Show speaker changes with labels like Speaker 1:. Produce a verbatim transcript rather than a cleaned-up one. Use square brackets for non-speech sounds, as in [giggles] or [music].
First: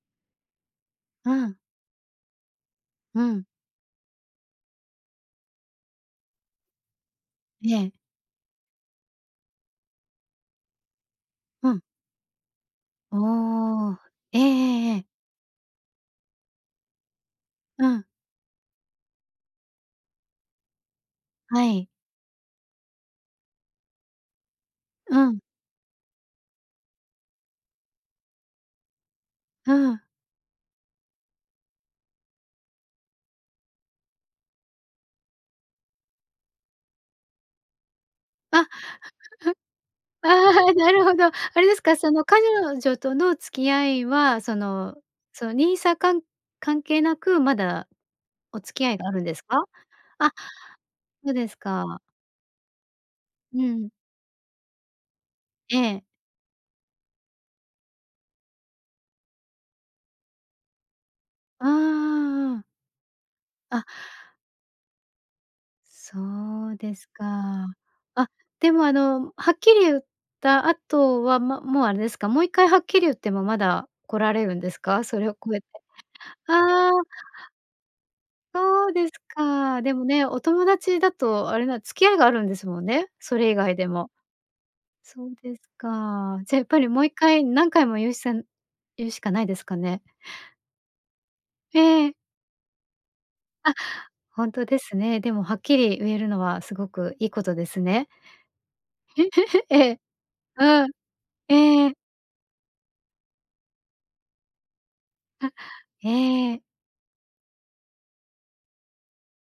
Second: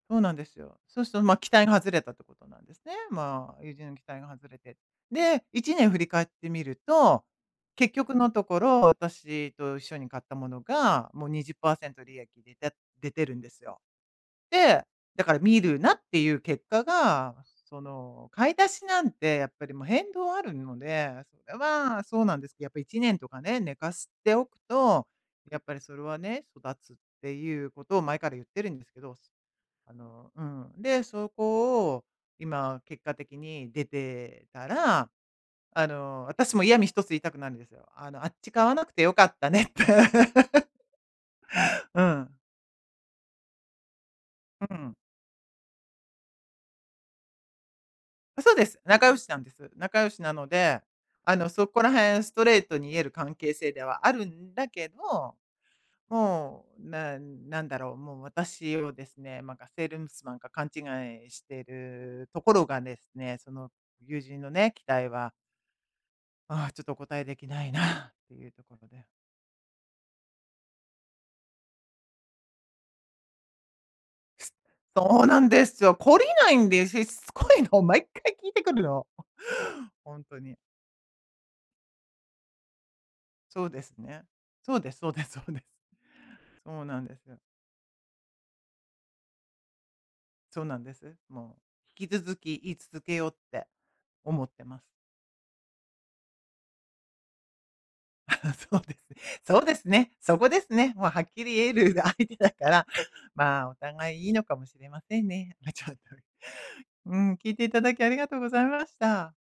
Speaker 1: そうなんですよ。そうすと、
Speaker 2: う
Speaker 1: まあ、期
Speaker 2: ん。
Speaker 1: 待が外れたってことなんですね。
Speaker 2: うん。
Speaker 1: まあ、友人の期待が外れて。で、いちねん振り返ってみると、
Speaker 2: ええ。
Speaker 1: 結局のところ、私と一緒に買ったものが、もうにじゅっ
Speaker 2: う
Speaker 1: パー
Speaker 2: ん。
Speaker 1: セント利益出た出てるんですよ。
Speaker 2: おお。ええ
Speaker 1: で、
Speaker 2: ええええ。
Speaker 1: だから見るなっていう結果が、そ
Speaker 2: うん。
Speaker 1: の、買い出しなんて、やっぱりもう変動あるので、それ
Speaker 2: はい。
Speaker 1: はそうなんです、やっぱいちねんとかね、寝かすておくと、
Speaker 2: うん。
Speaker 1: やっぱりそれはね、育つっていうことを前から言ってるんですけどす。
Speaker 2: う
Speaker 1: あ
Speaker 2: ん。
Speaker 1: の、うん、で、そこを、今、結果的に出てたら、あの、私も嫌味一つ言いたくなるんですよ。あの、あっ
Speaker 2: あ。
Speaker 1: ち買わなくて良かったねって。
Speaker 2: [giggles] あ
Speaker 1: [laughs]
Speaker 2: あ、なるほど。あれですか？
Speaker 1: う
Speaker 2: その
Speaker 1: ん。
Speaker 2: かにょじょとの付き合いはそ
Speaker 1: うう
Speaker 2: の
Speaker 1: ん。
Speaker 2: その NISA、かん関係なくまだ、
Speaker 1: そう
Speaker 2: お
Speaker 1: で
Speaker 2: 付
Speaker 1: す。
Speaker 2: き合いが
Speaker 1: 仲
Speaker 2: あ
Speaker 1: 良
Speaker 2: るん
Speaker 1: しな
Speaker 2: です
Speaker 1: んで
Speaker 2: か？
Speaker 1: す。仲良しな
Speaker 2: あ、
Speaker 1: ので、
Speaker 2: ふ
Speaker 1: あ
Speaker 2: で
Speaker 1: の、
Speaker 2: す
Speaker 1: そこら
Speaker 2: か。
Speaker 1: 辺ストレートに言える関係
Speaker 2: う
Speaker 1: 性で
Speaker 2: ん。
Speaker 1: はあるんだけど、
Speaker 2: ええ。
Speaker 1: もう、なんなんだろう、もう私をですね、ま、がセールンスマンか勘違いして
Speaker 2: ああああ、
Speaker 1: るとこ
Speaker 2: うん。
Speaker 1: ろがですね、その、
Speaker 2: あ。
Speaker 1: 友人のね、期待はあ
Speaker 2: そ
Speaker 1: あ、
Speaker 2: う
Speaker 1: ちょっと
Speaker 2: で
Speaker 1: お
Speaker 2: す
Speaker 1: 答えできな
Speaker 2: か。
Speaker 1: いなっ
Speaker 2: あ、
Speaker 1: ていうと
Speaker 2: で
Speaker 1: こ
Speaker 2: も
Speaker 1: ろ
Speaker 2: あ
Speaker 1: で。
Speaker 2: の、はっきり言った後は、ま、もうあれですか、もう一回はっきり言ってもまだ来られ
Speaker 1: す
Speaker 2: るんですか、そ
Speaker 1: そう
Speaker 2: れを
Speaker 1: なん
Speaker 2: 越え
Speaker 1: で
Speaker 2: て。
Speaker 1: すよ！懲りないんで、
Speaker 2: ああ。
Speaker 1: しつこいの。毎回聞いてくる
Speaker 2: そう
Speaker 1: の。
Speaker 2: ですか。でも
Speaker 1: ほん
Speaker 2: ね、
Speaker 1: と
Speaker 2: お
Speaker 1: に。
Speaker 2: 友達だと、あれな付き合いがあるんですもんね、それ以
Speaker 1: そう
Speaker 2: 外
Speaker 1: で
Speaker 2: で
Speaker 1: す
Speaker 2: も。
Speaker 1: ね。そうですそうで
Speaker 2: そう
Speaker 1: そう
Speaker 2: で
Speaker 1: で。
Speaker 2: すか。じゃ、やっぱ
Speaker 1: おう
Speaker 2: り
Speaker 1: な
Speaker 2: もう
Speaker 1: ん
Speaker 2: 一
Speaker 1: でよ。
Speaker 2: 回、何回も言うせん言うしかないですかね？
Speaker 1: そうなんです。もう、引
Speaker 2: え
Speaker 1: き
Speaker 2: え。
Speaker 1: 続き言い続けようって
Speaker 2: あ、
Speaker 1: 思
Speaker 2: ほ
Speaker 1: っ
Speaker 2: ん
Speaker 1: て
Speaker 2: とで
Speaker 1: ます。
Speaker 2: すね。でもはっきりうえるのはすごくいいことですね。
Speaker 1: [chuckles] そうです。そ
Speaker 2: [giggles]
Speaker 1: うです
Speaker 2: ええ。
Speaker 1: ね！そこです
Speaker 2: うん。
Speaker 1: ね。もうはっきり言え
Speaker 2: え
Speaker 1: る
Speaker 2: え。
Speaker 1: が相手だから、まあ、お互いいいのかもしれません
Speaker 2: あ、
Speaker 1: ね。あ、ちょっと。
Speaker 2: ええ。
Speaker 1: うーん、聞いていただきありがとうございまた。